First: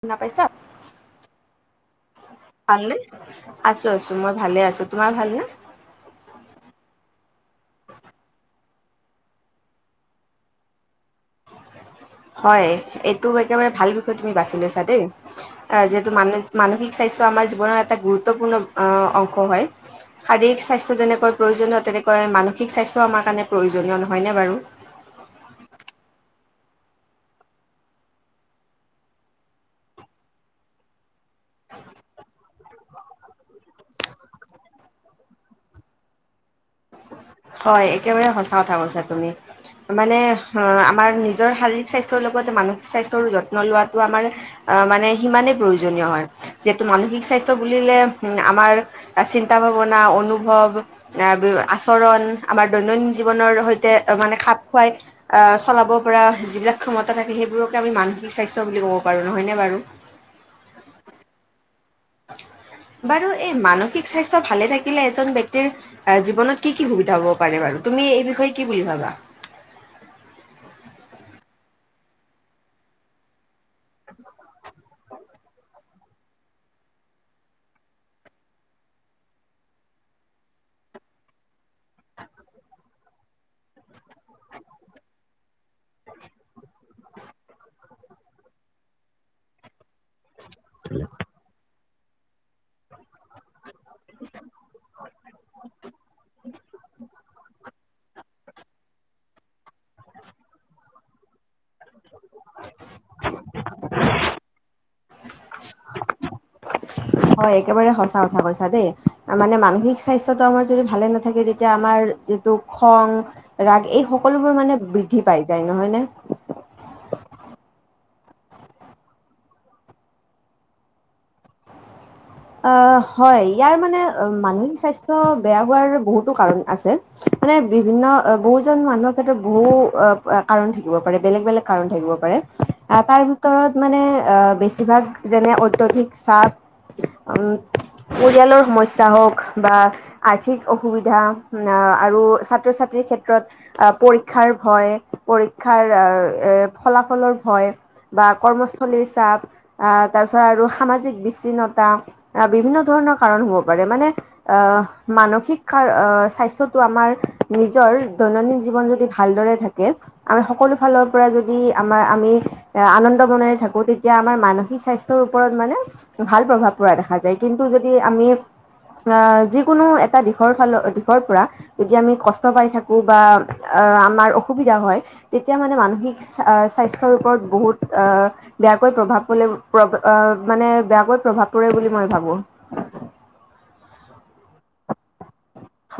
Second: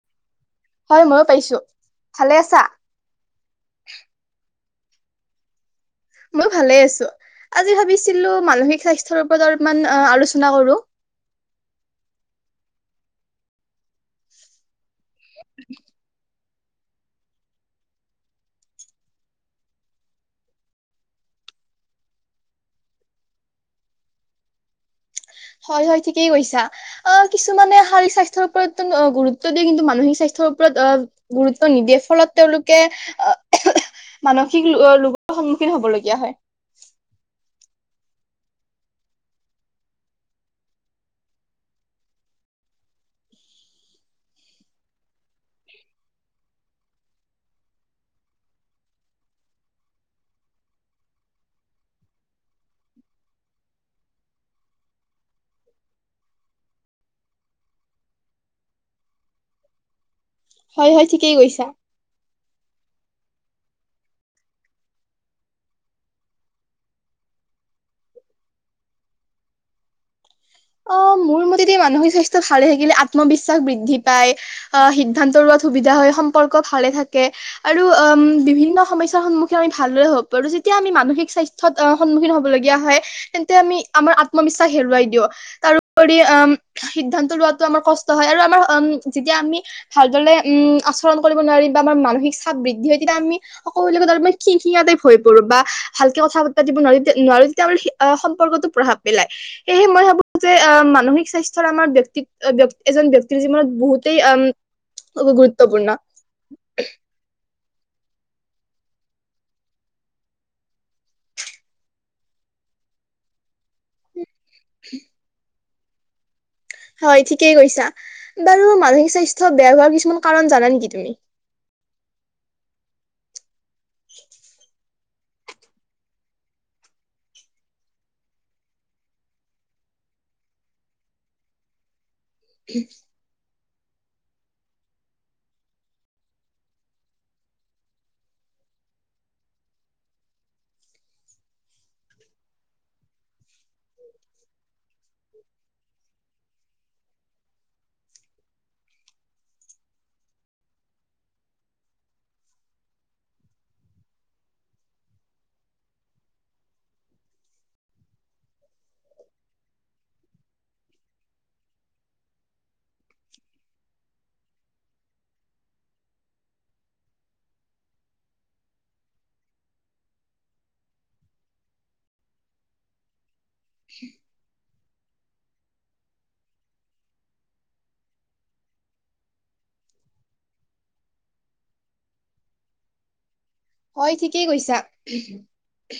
শুনা পাইছা? হয়। মইও পাইছো, ভালে আছা? ভালনে, আছোঁ আছোঁ মই ভালে আছোঁ, তোমাৰ ভালনে? মইও ভালে আছো, আজি ভাবিছিলো মানসিক স্বাস্থ্যৰ ওপৰত অলপমান আলোচনা কৰো। হয়, এইটো একেবাৰে ভাল বিষয় তুমি বাছি লৈছা দেই। যিহেতু মানুহ মানসিক স্বাস্থ্য আমাৰ জীৱনৰ এটা গুৰুত্বপূৰ্ণ অংশ হয়। শাৰীৰিক স্বাস্থ্য যেনেকৈ প্ৰয়োজনীয় তেনেকৈ মানসিক স্বাস্থ্যও আমাৰ কাৰণে প্ৰয়োজনীয় নহয়নে বাৰু? হয়, হয় ঠিকেই কৈছা। আহ কিছুমানে শাৰীৰিক স্বাস্থ্যৰ ওপৰত গুৰুত্ব দিয়ে, কিন্তু মানসিক স্বাস্থ্যৰ ওপৰত আহ গুৰুত্ব নিদিয়ে। ফলত তেওঁলোকে আহ মানসিক ৰোগৰ সন্মুখীন হ'ব লগগীয়া হয়। হয়, একেবাৰে সঁচা কথা কৈছা তুমি। মানে আমাৰ নিজৰ শাৰীৰিক স্বাস্থ্যৰ লগতে মানসিক স্বাস্থ্যৰ যত্ন লোৱাটো আমাৰ অ' মানে সিমানেই প্ৰয়োজনীয় হয়। যিহেতু মানসিক স্বাস্থ্য বুলিলে উ আমাৰ চিন্তা ভাৱনা, অনুভৱ আচৰণ আমাৰ দৈনন্দিন জীৱনৰ সৈতে মানে খাপ খুৱাই আহ চলাব পৰা যিবিলাক ক্ষমতা থাকে সেইবোৰকে আমি মানসিক স্বাস্থ্য বুলি ক'ব পাৰো নহয়নে বাৰু? হয় -হয় ঠিকেই কৈছা। বাৰু এই মানসিক স্বাস্থ্য ভালে থাকিলে এজন ব্যক্তিৰ জীৱনত কি কি সুবিধা হব পাৰে বাৰু তুমি এই বিষয়ে কি বুলি ভাবা? অ' মোৰ মতেদি মানসিক স্বাস্থ্য ভালে থাকিলে আত্মবিশ্বাস বৃদ্ধি পায় আহ সিদ্ধান্ত লোৱাত সুবিধা হয়, সম্পৰ্ক ভালে থাকে, আৰু উম বিভিন্ন সমস্যাৰ সন্মুখীন আমি ভালদৰে হ'ব পাৰো যেতিয়া আমি মানসিক স্বাস্থ্য সন্মুখীন হ'ব লগগীয়া হয় তেন্তে আমি আমাৰ আত্মবিশ্বাস হেৰুৱাই দিয় তাৰোপৰি সিদ্ধান্ত লোৱাটো আমাৰ কষ্ট হয় আৰু আমাৰ উম যেতিয়া আমি ভালদলে উম আচৰণ কৰিব নোৱাৰিম বা আমাৰ মানসিক চাপ বৃদ্ধি হয় তেতিয়া আমি সকলোবিলাকে খিং খিঙীয়া টাইপ হৈ পৰো বা ভালকে কথা বতৰা দিব নোৱাৰি নোৱাৰো তেতিয়া সি অ' সম্পৰ্কতো প্ৰভাৱ পেলাই, সেয়েহে মই ভাবো যে মানসিক স্বাস্থ্যৰ আমাৰ ব্যক্তি এজন ব্যক্তিৰ জীৱনত বহুতেই অ' গুৰুত্বপূৰ্ণ হয় একেবাৰে সচা কথা কৈছা দেই, মানে মানসিক স্বাস্থ্যটো আমাৰ যদি ভালে নাথাকে তেতিয়া আমাৰ। ত খং ৰাগ এই সকলোবোৰ মানে বৃদ্ধি পাই যায় নহয় নে? হয় ঠিকেই কৈছা বাৰু মানসিক স্বাস্থ্য বেয়া হোৱাৰ কিছুমান কাৰণ জানা নেকি তুমি? অ হয় ইয়াৰ মানে মানসিক স্বাস্থ্য বেয়া হোৱাৰ বহুতো কাৰণ আছে। মানে বিভিন্ন বহুজন মানুহৰ ক্ষেত্ৰত বহু কাৰণ থাকিব পাৰে বেলেগ বেলেগ কাৰন থাকিব পাৰে। আহ তাৰ ভিতৰত মানে আহ বেছিভাগ যেনে অত্যধিক চাপ। পৰিয়ালৰ সমস্যা হওক বা আৰ্থিক অসুবিধা আৰু ছাত্ৰ ছাত্ৰীৰ ক্ষেত্ৰত পৰীক্ষাৰ ভয়। পৰীক্ষাৰ আহ এ ফলাফলৰ ভয়। বা কৰ্মস্থলীৰ চাপ আহ তাৰপিছত আৰু সামাজিক বিচ্ছিন্নতা। আহ বিভিন্ন ধৰণৰ কাৰণ হ'ব পাৰে মানে। আহ মানসিকাৰ আহ স্বাস্থ্যটো আমাৰ নিজৰ দৈনন্দিন জীৱন যদি। ভালদৰে থাকে, আমি সকলো ফালৰ পৰা যদি আমাৰ আমি। এ আনন্দ মনেৰে থাকো, তেতিয়া আমাৰ মানসিক স্বাস্থ্যৰ ওপৰত মানে ভাল প্ৰভাৱ পৰা দেখা যায়। কিন্তু যদি আমি। আহ যিকোনো এটা দিশৰ ফালৰ দিশৰ পৰা যদি আমি কষ্ট পাই থাকো বা। আমাৰ অসুবিধা হয় তেতিয়া মানে মানসিক স্বাস্থ্যৰ ওপৰত বহুত। বেয়াকৈ প্ৰভাৱ পলে প্ৰ মানে বেয়াকৈ প্ৰভাৱ পৰে বুলি মই ভাবো। হয় ঠিকেই কৈছা।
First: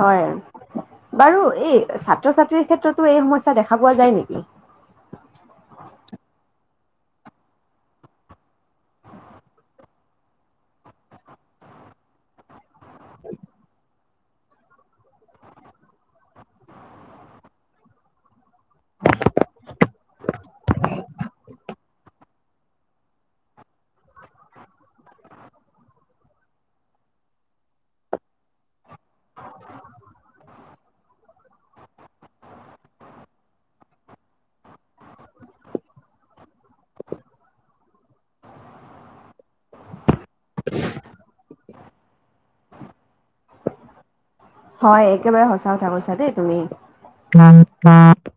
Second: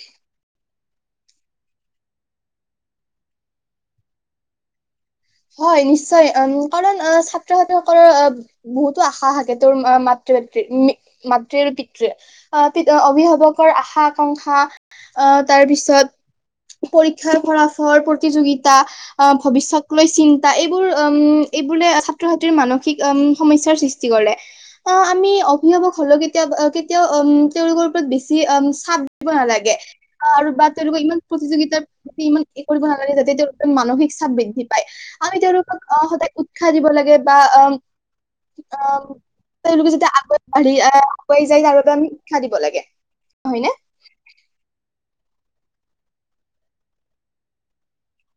বাৰু এই ছাত্ৰ ছাত্ৰীৰ ক্ষেত্ৰতো এই সমস্যা দেখা পোৱা যাই নেকি? হয় নিশ্চয় উম কাৰণ ছাত্ৰ - ছাত্ৰী সকলৰ। বহুতো আশা থাকে তোৰ মাতৃ পাতৃৰ মাতৃ আৰু পিতৃৰ। আহ প অভিভাৱকৰ আশা আকাংক্ষা আ তাৰ পিছত। পৰীক্ষাৰ ফলাফল প্ৰতিযোগিতা ভৱিষ্যত। লৈ চিন্তা এইবোৰ উ এইবোৰে ছাত্ৰ ছাত্ৰ মানসিক সমস্যাৰ সৃষ্টি কৰে। অ আমি অভিভাৱক হলেও কেতিয়া কেতিয়াও উম তেওঁলোকৰ ওপৰত বেছি চাপ দিব নালাগে। আৰু বা তেওঁলোকে ইমান প্ৰতিযোগিতাৰ প্ৰতি ইমান নালাগে যাতে তেওঁলোকে মানসিক চাপ বৃদ্ধি। পাই আমি তেওঁলোকক আহ সদায় উৎসাহ দিব লাগে বা আহ। তেওঁলোকে যাতে আগুৱাই বাঢ়ি আহ আগুৱাই যায় তাৰ বাবে আমি শিক্ষা দিব লাগে হয় নে? হয় একেবাৰে সচা কথা কৈছা দেই তুমি।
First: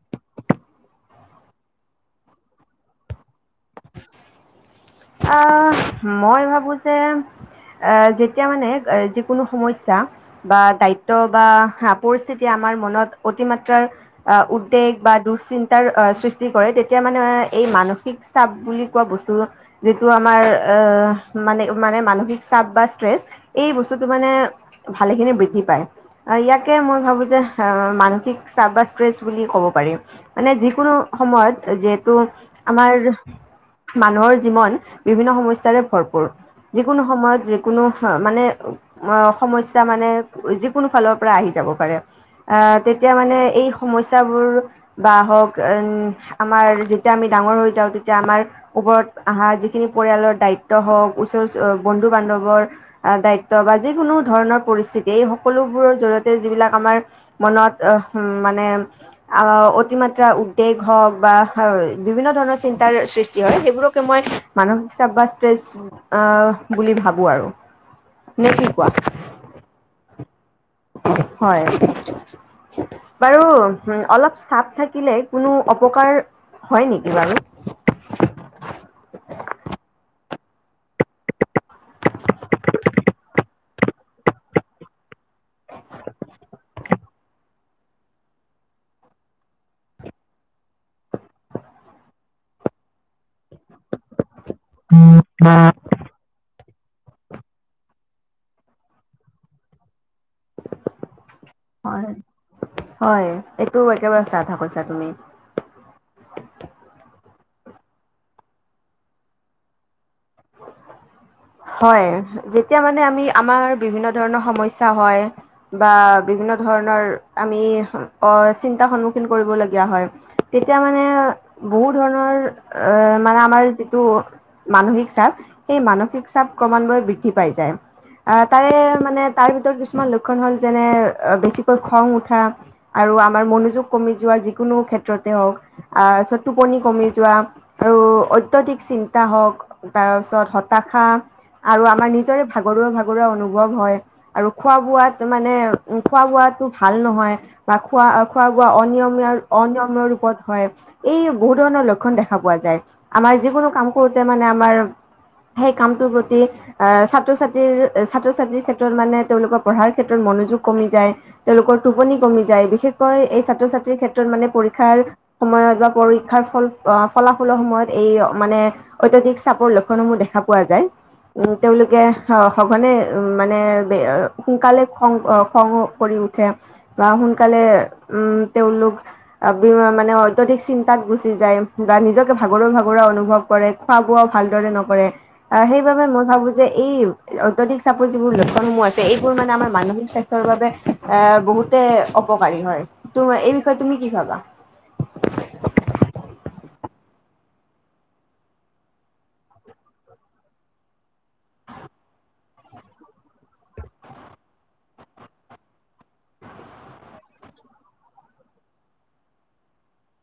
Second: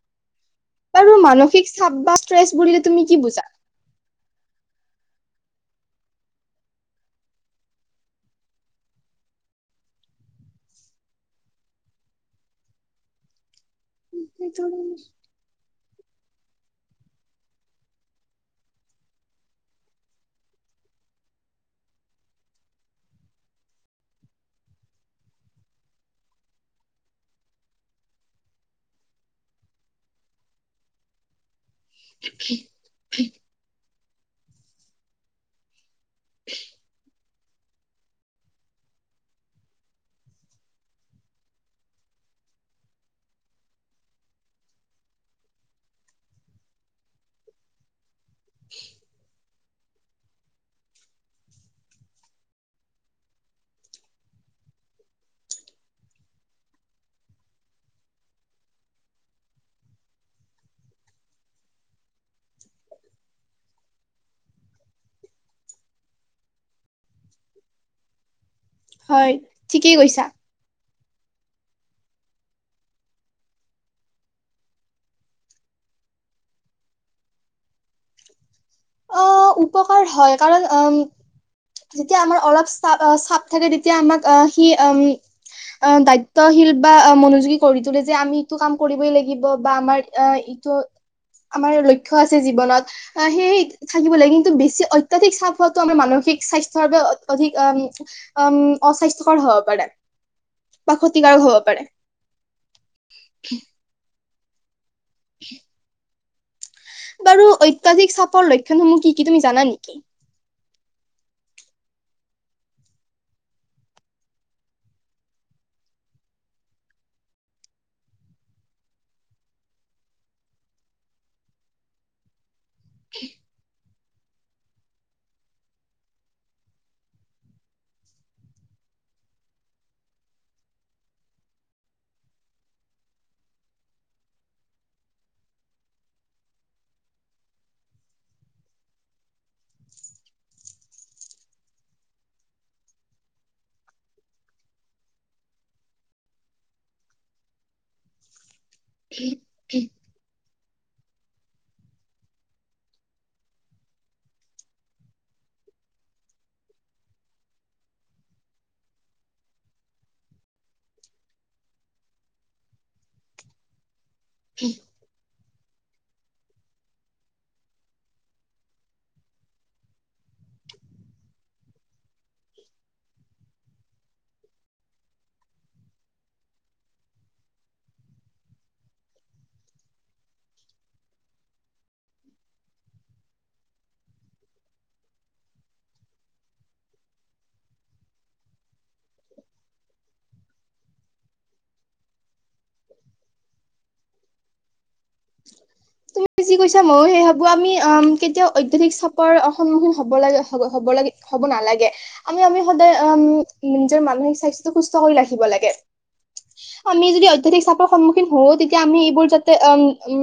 বাৰু মানসিক চাপ বা ষ্ট্ৰেছ বুলিলে তুমি কি বুজা? আ মই ভাবোঁ যে যেতিয়া মানে যিকোনো সমস্যা বা দায়িত্ব বা পৰিস্থিতি আমাৰ মনত অতিমাত্ৰাৰ বুজা? উদ্বেগ বা দুশ্চিন্তা তাৰ সৃষ্টি কৰে তেতিয়া মানে এই মানসিক চাপ বুলি কোৱা বস্তুটো যিটো আমাৰ আহ মানে মানে মানসিক চাপ বা ষ্ট্ৰেচ এই বস্তুটো মানে ভালেখিনি বৃদ্ধি পায়। ইয়াকে মই ভাবোঁ যে মানসিক চাপ বা ষ্ট্ৰেছ বুলি কব পাৰি। মানে যিকোনো সময়ত যে যিটো আমাৰ মানুহৰ জীৱন বিভিন্ন সমস্যাৰে ভৰপূৰ। যিকোনো সময়ত যি কোনো মানে সমস্যা মানে যিকোনো ফালৰ পৰা আহি যাব পাৰে। আহ তেতিয়া মানে এই সমস্যাবোৰ বা হওক উম আমাৰ যেতিয়া আমি ডাঙৰ হৈ যাওঁ তেতিয়া আমাৰ ওপৰত আহ যিখিনি পৰিয়ালৰ দায়িত্ব হওক ওচৰৰ বন্ধু বান্ধৱৰ দায়িত্ব বা যিকোনো ধৰণৰ পৰিস্থিতি এই সকলোবোৰৰ জৰিয়তে যিবিলাক আমাৰ মনত আহ মানে অ অতিমাত্ৰা উদ্বেগ হওক বা বিভিন্ন ধৰণৰ চিন্তাৰ সৃষ্টি হয় সেইবোৰক মই মানসিক চাপ ষ্ট্ৰেছ আহ বুলি ভাবো আৰু। নেকি কোৱা? হয় ঠিকেই কৈছা। হয়। বাৰু অলপ চাপ থাকিলে কোনো অপকাৰ হয় নেকি বাৰু? অ উপকাৰ হয় কাৰণ উম যেতিয়া আমাৰ অলপ চাপ চাপ থাকে তেতিয়া আমাক আহ সি অ দায়িত্বশীল বা মনোযোগী কৰি তোলে যে আমি এইটো কাম কৰিবই লাগিব বা আমাৰ অ যিটো আমাৰ লক্ষ্য আছে জীৱনত। থাকিব লাগে কিন্তু বেছি অত্যাধিক চাপ হোৱাাতটো আমাৰ মানসিক স্বাস্থ্যৰ বাবে অধিক উ উম অস্বাস্থ্যকৰ হ'ব পাৰে। বা ক্ষতিকাৰক হ'ব পাৰে। হয় হয় এইটো একেবাৰে সঁচা আধা কৈছাঁ তুমি। [inaudible] বাৰু অত্যাধিক চাপৰ লক্ষণসমূহ কি কি তুমি জানা নেকি? হয় যেতিয়া মানে আমি আমাৰ বিভিন্ন ধৰণৰ সমস্যা হয়। বা বিভিন্ন ধৰণৰ আমি চিন্তা সন্মুখীন কৰিবলগীয়া হয়। তেতিয়া মানে বহু ধৰণৰ এ মানে আমাৰ যিটো মানসিক চাপ সেই মানসিক চাপ ক্ৰমান্বয়ে বৃদ্ধি পাই যায়। আহ তাৰে মানে তাৰ ভিতৰত কিছুমান লক্ষণ হ'ল যেনে বেছিকৈ খং উঠা। আৰু আমাৰ মনোযোগ কমি যোৱা যিকোনো ক্ষেত্ৰতে হওক আহ তাৰপিছত টুপনি কমি যোৱা আৰু অত্যাধিক চিন্তা হওক। তাৰ পিছত হতাশা আৰু আমাৰ নিজৰে ভাগৰুৱা ভাগৰুৱা অনুভৱ হয়। আৰু খোৱা বোৱাত মানে খোৱা বোৱাতো ভাল নহয় বা খোৱা খোৱা বোৱা অনমীয়া অনিয়মীয় ৰূপত হয়। এই বহু ধৰণৰ লক্ষণ দেখা পোৱা যায় আমাৰ যিকোনো কাম কৰোতে মানে আমাৰ সেই কামটো প্ৰতি আহ ছাত্ৰ ছাত্ৰীৰ, ছাত্ৰ ছাত্ৰীৰ ক্ষেত্ৰত মানে তেওঁলোকৰ পঢ়াৰ ক্ষেত্ৰত মনোযোগ কমি যায়। তেওঁলোকৰ টোপনি কমি যায় বিশেষকৈ এই ছাত্ৰ ছাত্ৰীৰ ক্ষেত্ৰত মানে পৰীক্ষাৰ সময়ত বা পৰীক্ষাৰ ফল- ফলাফলৰ সময়ত এই মানে অত্যাধিক চাপৰ লক্ষণসমূহ দেখা পোৱা যায়। উ তেওঁলোকে আহ সঘনে উ মানে সোনকালে খং খং কৰি উঠে বা সোনকালে উম তেওঁলোক। মানে অত্যাধিক চিন্তাত গুচি যায় বা নিজকে ভাগৰুৱা ভাগৰুৱা অনুভৱ কৰে খোৱা বোৱা ভালদৰে নকৰে। আহ সেই সেইবাবে মই ভাবো যে এই অত্যা ধিক চাপৰ যিবোৰ লক্ষণ সমূহ আছে এইবোৰ মানে আমাৰ মানসিক স্বাস্থ্য বাবে। এ বহুতে অপকাৰী হয়, তুম এই বিষয়ে তুমি কি ভাবা? [unintelligible] তুমি যি কৈছা ময়ো সেই ভাবোঁ আমি কেতিয়াও অধ্যাধিক চাপৰ সন্মুখীন হ'ব লাগে হ'ব লাগে হ'ব নালাগে। আৰু আমি সদায় অ 'নিজৰ মানসিক স্বাস্থ্য সুস্থ কৰি ৰাখিব লাগে। আমি যদি অত্যধিক চাপৰ সন্মুখীন হওঁ তেতিয়া আমি এইবোৰ যাতে উ উ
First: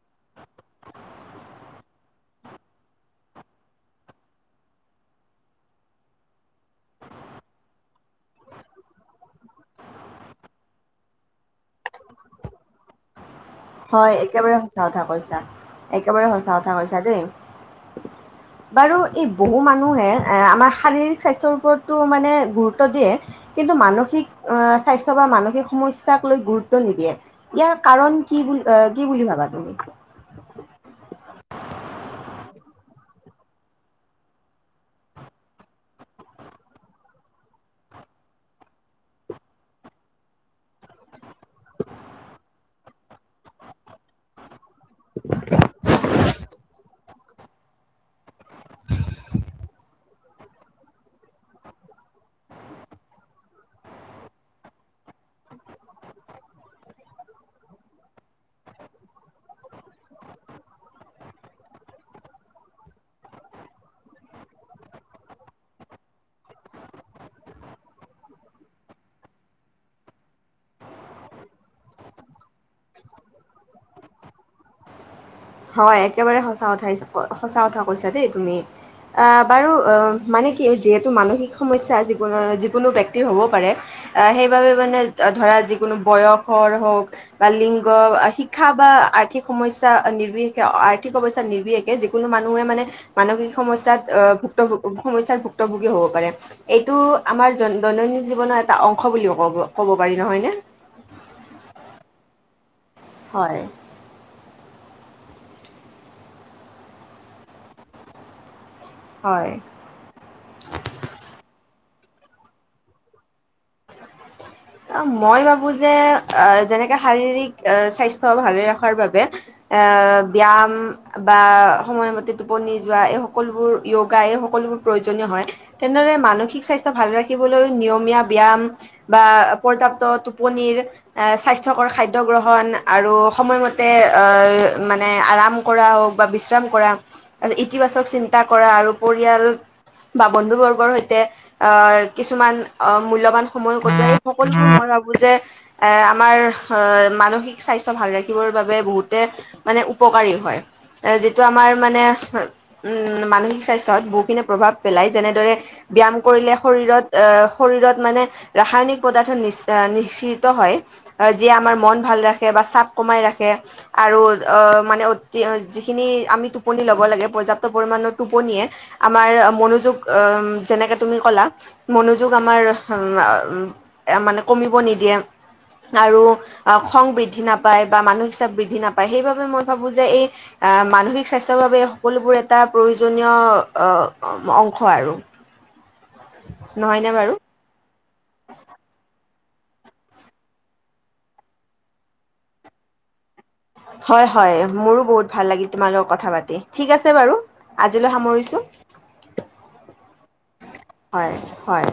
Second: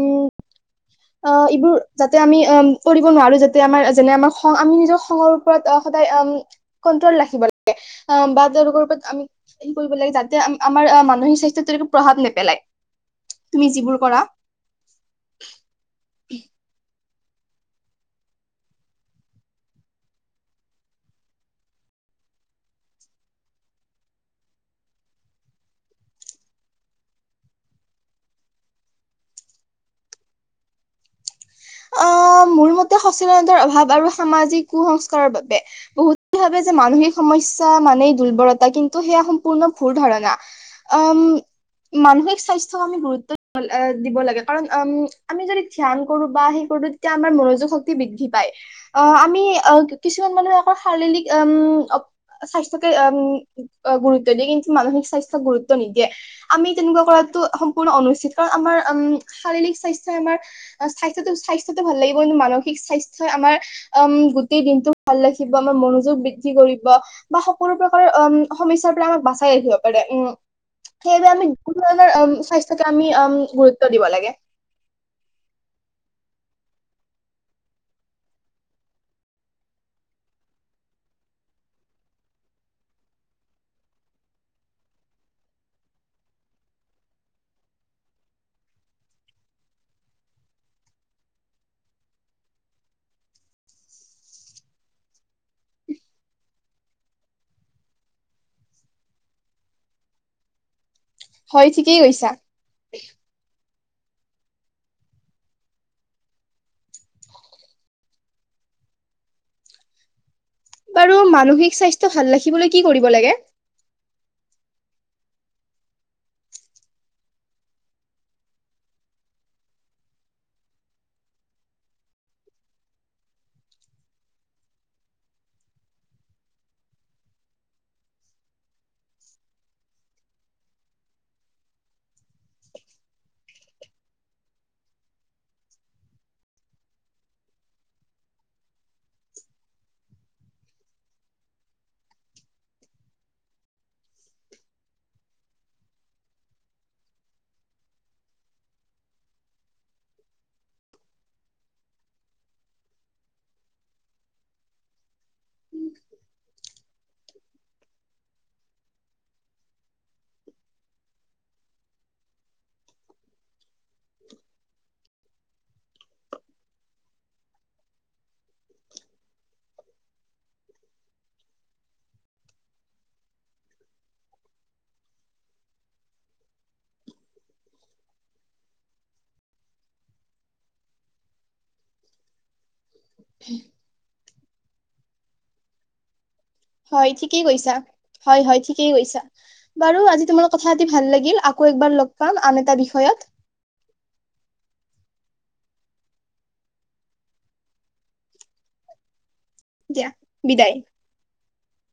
অ' এইবোৰ যাতে আমি অ'কৰিব নোৱাৰো যাতে আমাৰ যেনে আমাৰ খ- খং আমি নিজৰ খঙৰ ওপৰত সদায় কন্ট্ৰল ৰাখিব লাগে বা তেওঁলোকৰ ওপৰত আমি কৰিব লাগে যাতে আমাৰ মানসিক স্বাস্থ্যত তেনেকৈ প্ৰভাৱ নেপেলায়। তুমি যিবোৰ হয় কৰা একেবাৰে সঁচা কথা কৈছা একেবাৰে সঁচা কথা কৈছা দেই। বাৰু এই বহু মানুহে এ আমাৰ শাৰীৰিক স্বাস্থ্যৰ ওপৰতো মানে গুৰুত্ব দিয়ে। কিন্তু মানসিক আহ স্বাস্থ্য বা মানসিক সমস্যাক লৈ গুৰুত্ব নিদিয়ে ইয়াৰ কাৰণ। কি বুলি কি বুলি ভাবা তুমি? আহ মোৰ মতে সচেতনতাৰ অভাৱ আৰু সামাজিক কুসংস্কাৰৰ বাবে। বহুত ভাবে যে মানসিক সমস্যা মানেই দুৰ্বলতা কিন্তু সেয়া সম্পূৰ্ণ ভুল ধাৰণা। উম মানসিক স্বাস্থ্য আমি গুৰুত্ব দিব লাগে কাৰণ উ আমি যদি ধ্যান কৰো বা সেই তেতিয়া মনোযোগ শক্তি বৃদ্ধি পায় অ আমি অ'। কিছুমান মানুহে আকৌ শাৰীৰিক উম স্বাস্থ্যকে উম অ' গুৰুত্ব দিয়ে কিন্তু মানসিক স্বাস্থ্যক গুৰুত্ব নিদিয়ে। আমি তেনেকুৱা কৰাটো সম্পূৰ্ণ অনুচিত কাৰণ আমাৰ উম শাৰীৰিক স্বাস্থ্যই আমাৰ স্বাস্থ্যটো স্বাস্থ্যটো ভাল লাগিব মানসিক স্বাস্থ্য আমাৰ। আ'গোটেই দিনটো ভাল ৰাখিব আমাৰ মনোযোগ বৃদ্ধি কৰিব। বা সকলো প্ৰকাৰৰ সমস্যাৰ পৰা আমাক বাচাই ৰাখিব পাৰে উম। সেইয বাবে আমি বহু ধৰণৰ স্বাস্থ্য আমি গুৰুত্ব দিব লাগে। হয় একেবাৰে সঁচা কথা সঁচা কথা কৈছা দেই তুমি। অ' বাৰু মানে কি যিহেতু মানসিক সমস্যা জীৱনৰ যিকোনো ব্যক্তিৰ হ'ব পাৰে। আহ সেইবাবে মানে ধৰা যিকোনো বয়সৰ হওঁক বা লিংগ শিক্ষা বা আৰ্থিক সমস্যা নি নিৰশেষে আৰ্থিক অৱস্থাত নিৰ্বশেষে যিকোনো মানুহে মানে মানসিক সমস্যাত আহ ভুক্ত সমস্যাৰ ভুক্তভোগী হ'ব পাৰে। এইটো আমাৰ দৈনন্দিন জীৱনৰ এটা অংশ বুলি কব ক'ব পাৰি নহয় নে। হয় ঠিকেই কৈছা। হয়। হয়। বাৰু মানসিক স্বাস্থ্য ভাল ৰাখিবলৈ কি কৰিব লাগে? [inaudible] মই ভাবোঁ যে যেনেকে শাৰীৰিক স্বাস্থ্য ভালে ৰাখাৰ বাবে ব্যায়াম। বা সময়মতে টোপনি যোৱা এই সকলোবোৰ য়োগা এই সকলোবোৰ প্ৰয়োজনীয় হয়। তেনেদৰে মানসিক স্বাস্থ্য ভাল ৰাখিবলৈও নিয়মীয়া ব্যায়াম। বা পৰ্যাপ্ত টোপনিৰ স্বাস্থ্যকৰ খাদ্য গ্ৰহণ আৰু সময়মতে আহ' মানে আৰাম কৰা হওক বা বিশ্ৰাম কৰা ইতিবাচক চিন্তা কৰা আৰু পৰিয়াল বা বন্ধু বৰ্গৰ সৈতে আহ কিছুমান অ' মূল্যৱান সময় [inaudible] আমাৰ মানসিক স্বাস্থ্য ভাল ৰাখিবৰ বাবে বহুতে মানে উপকাৰী হয়। এ যিটো আমাৰ মানে উম, মানসিক স্বাস্থ্যত বহুখিনি প্ৰভাৱ পেলাই। যেনেদৰে ব্যায়াম কৰিলে শৰীৰত অ' শৰীৰত মানে ৰাসায়নিক পদাৰ্থ নি-নিশ্চিত হয়। যিয়ে আমাৰ মন ভাল ৰাখে বা চাপ কমাই ৰাখে। আৰু অ' মানে অতি যিখিনি আমি টোপনি ল'ব লাগে পৰ্যাপ্ত পৰিমাণৰ টোপনিয়ে আমাৰ মনোযোগ অ' যেনেকে তুমি কলা মনোযোগ আমাৰ মানে কমিব নিদিয়ে। আৰু খং বৃদ্ধি নাপায় বা মানসিক চাপ বৃদ্ধি নাপায় সেইবাবে মই ভাবোঁ যে এই আহ' মানসিক স্বাস্থ্যৰ বাবে সকলোবোৰ এটা প্ৰয়োজনীয় অ-অংশ আৰু। হয় নহয়নে বাৰু ঠিকেই কৈছা! হয় হয় ঠিকেই কৈছা। বাৰু আজি তোমাৰ লগত কথা পাতি ভাল লাগিল, আকৌ একবাৰ লগ পাম আন এটা বিষয়ত। হয় হয় মোৰো বহুত ভাল লাগিল তোমাৰ লগত কথা পাতি। ঠিক আছে বাৰু! আজিলৈ সামৰিছোঁ। দিয়া বিদায়! হয় হয়।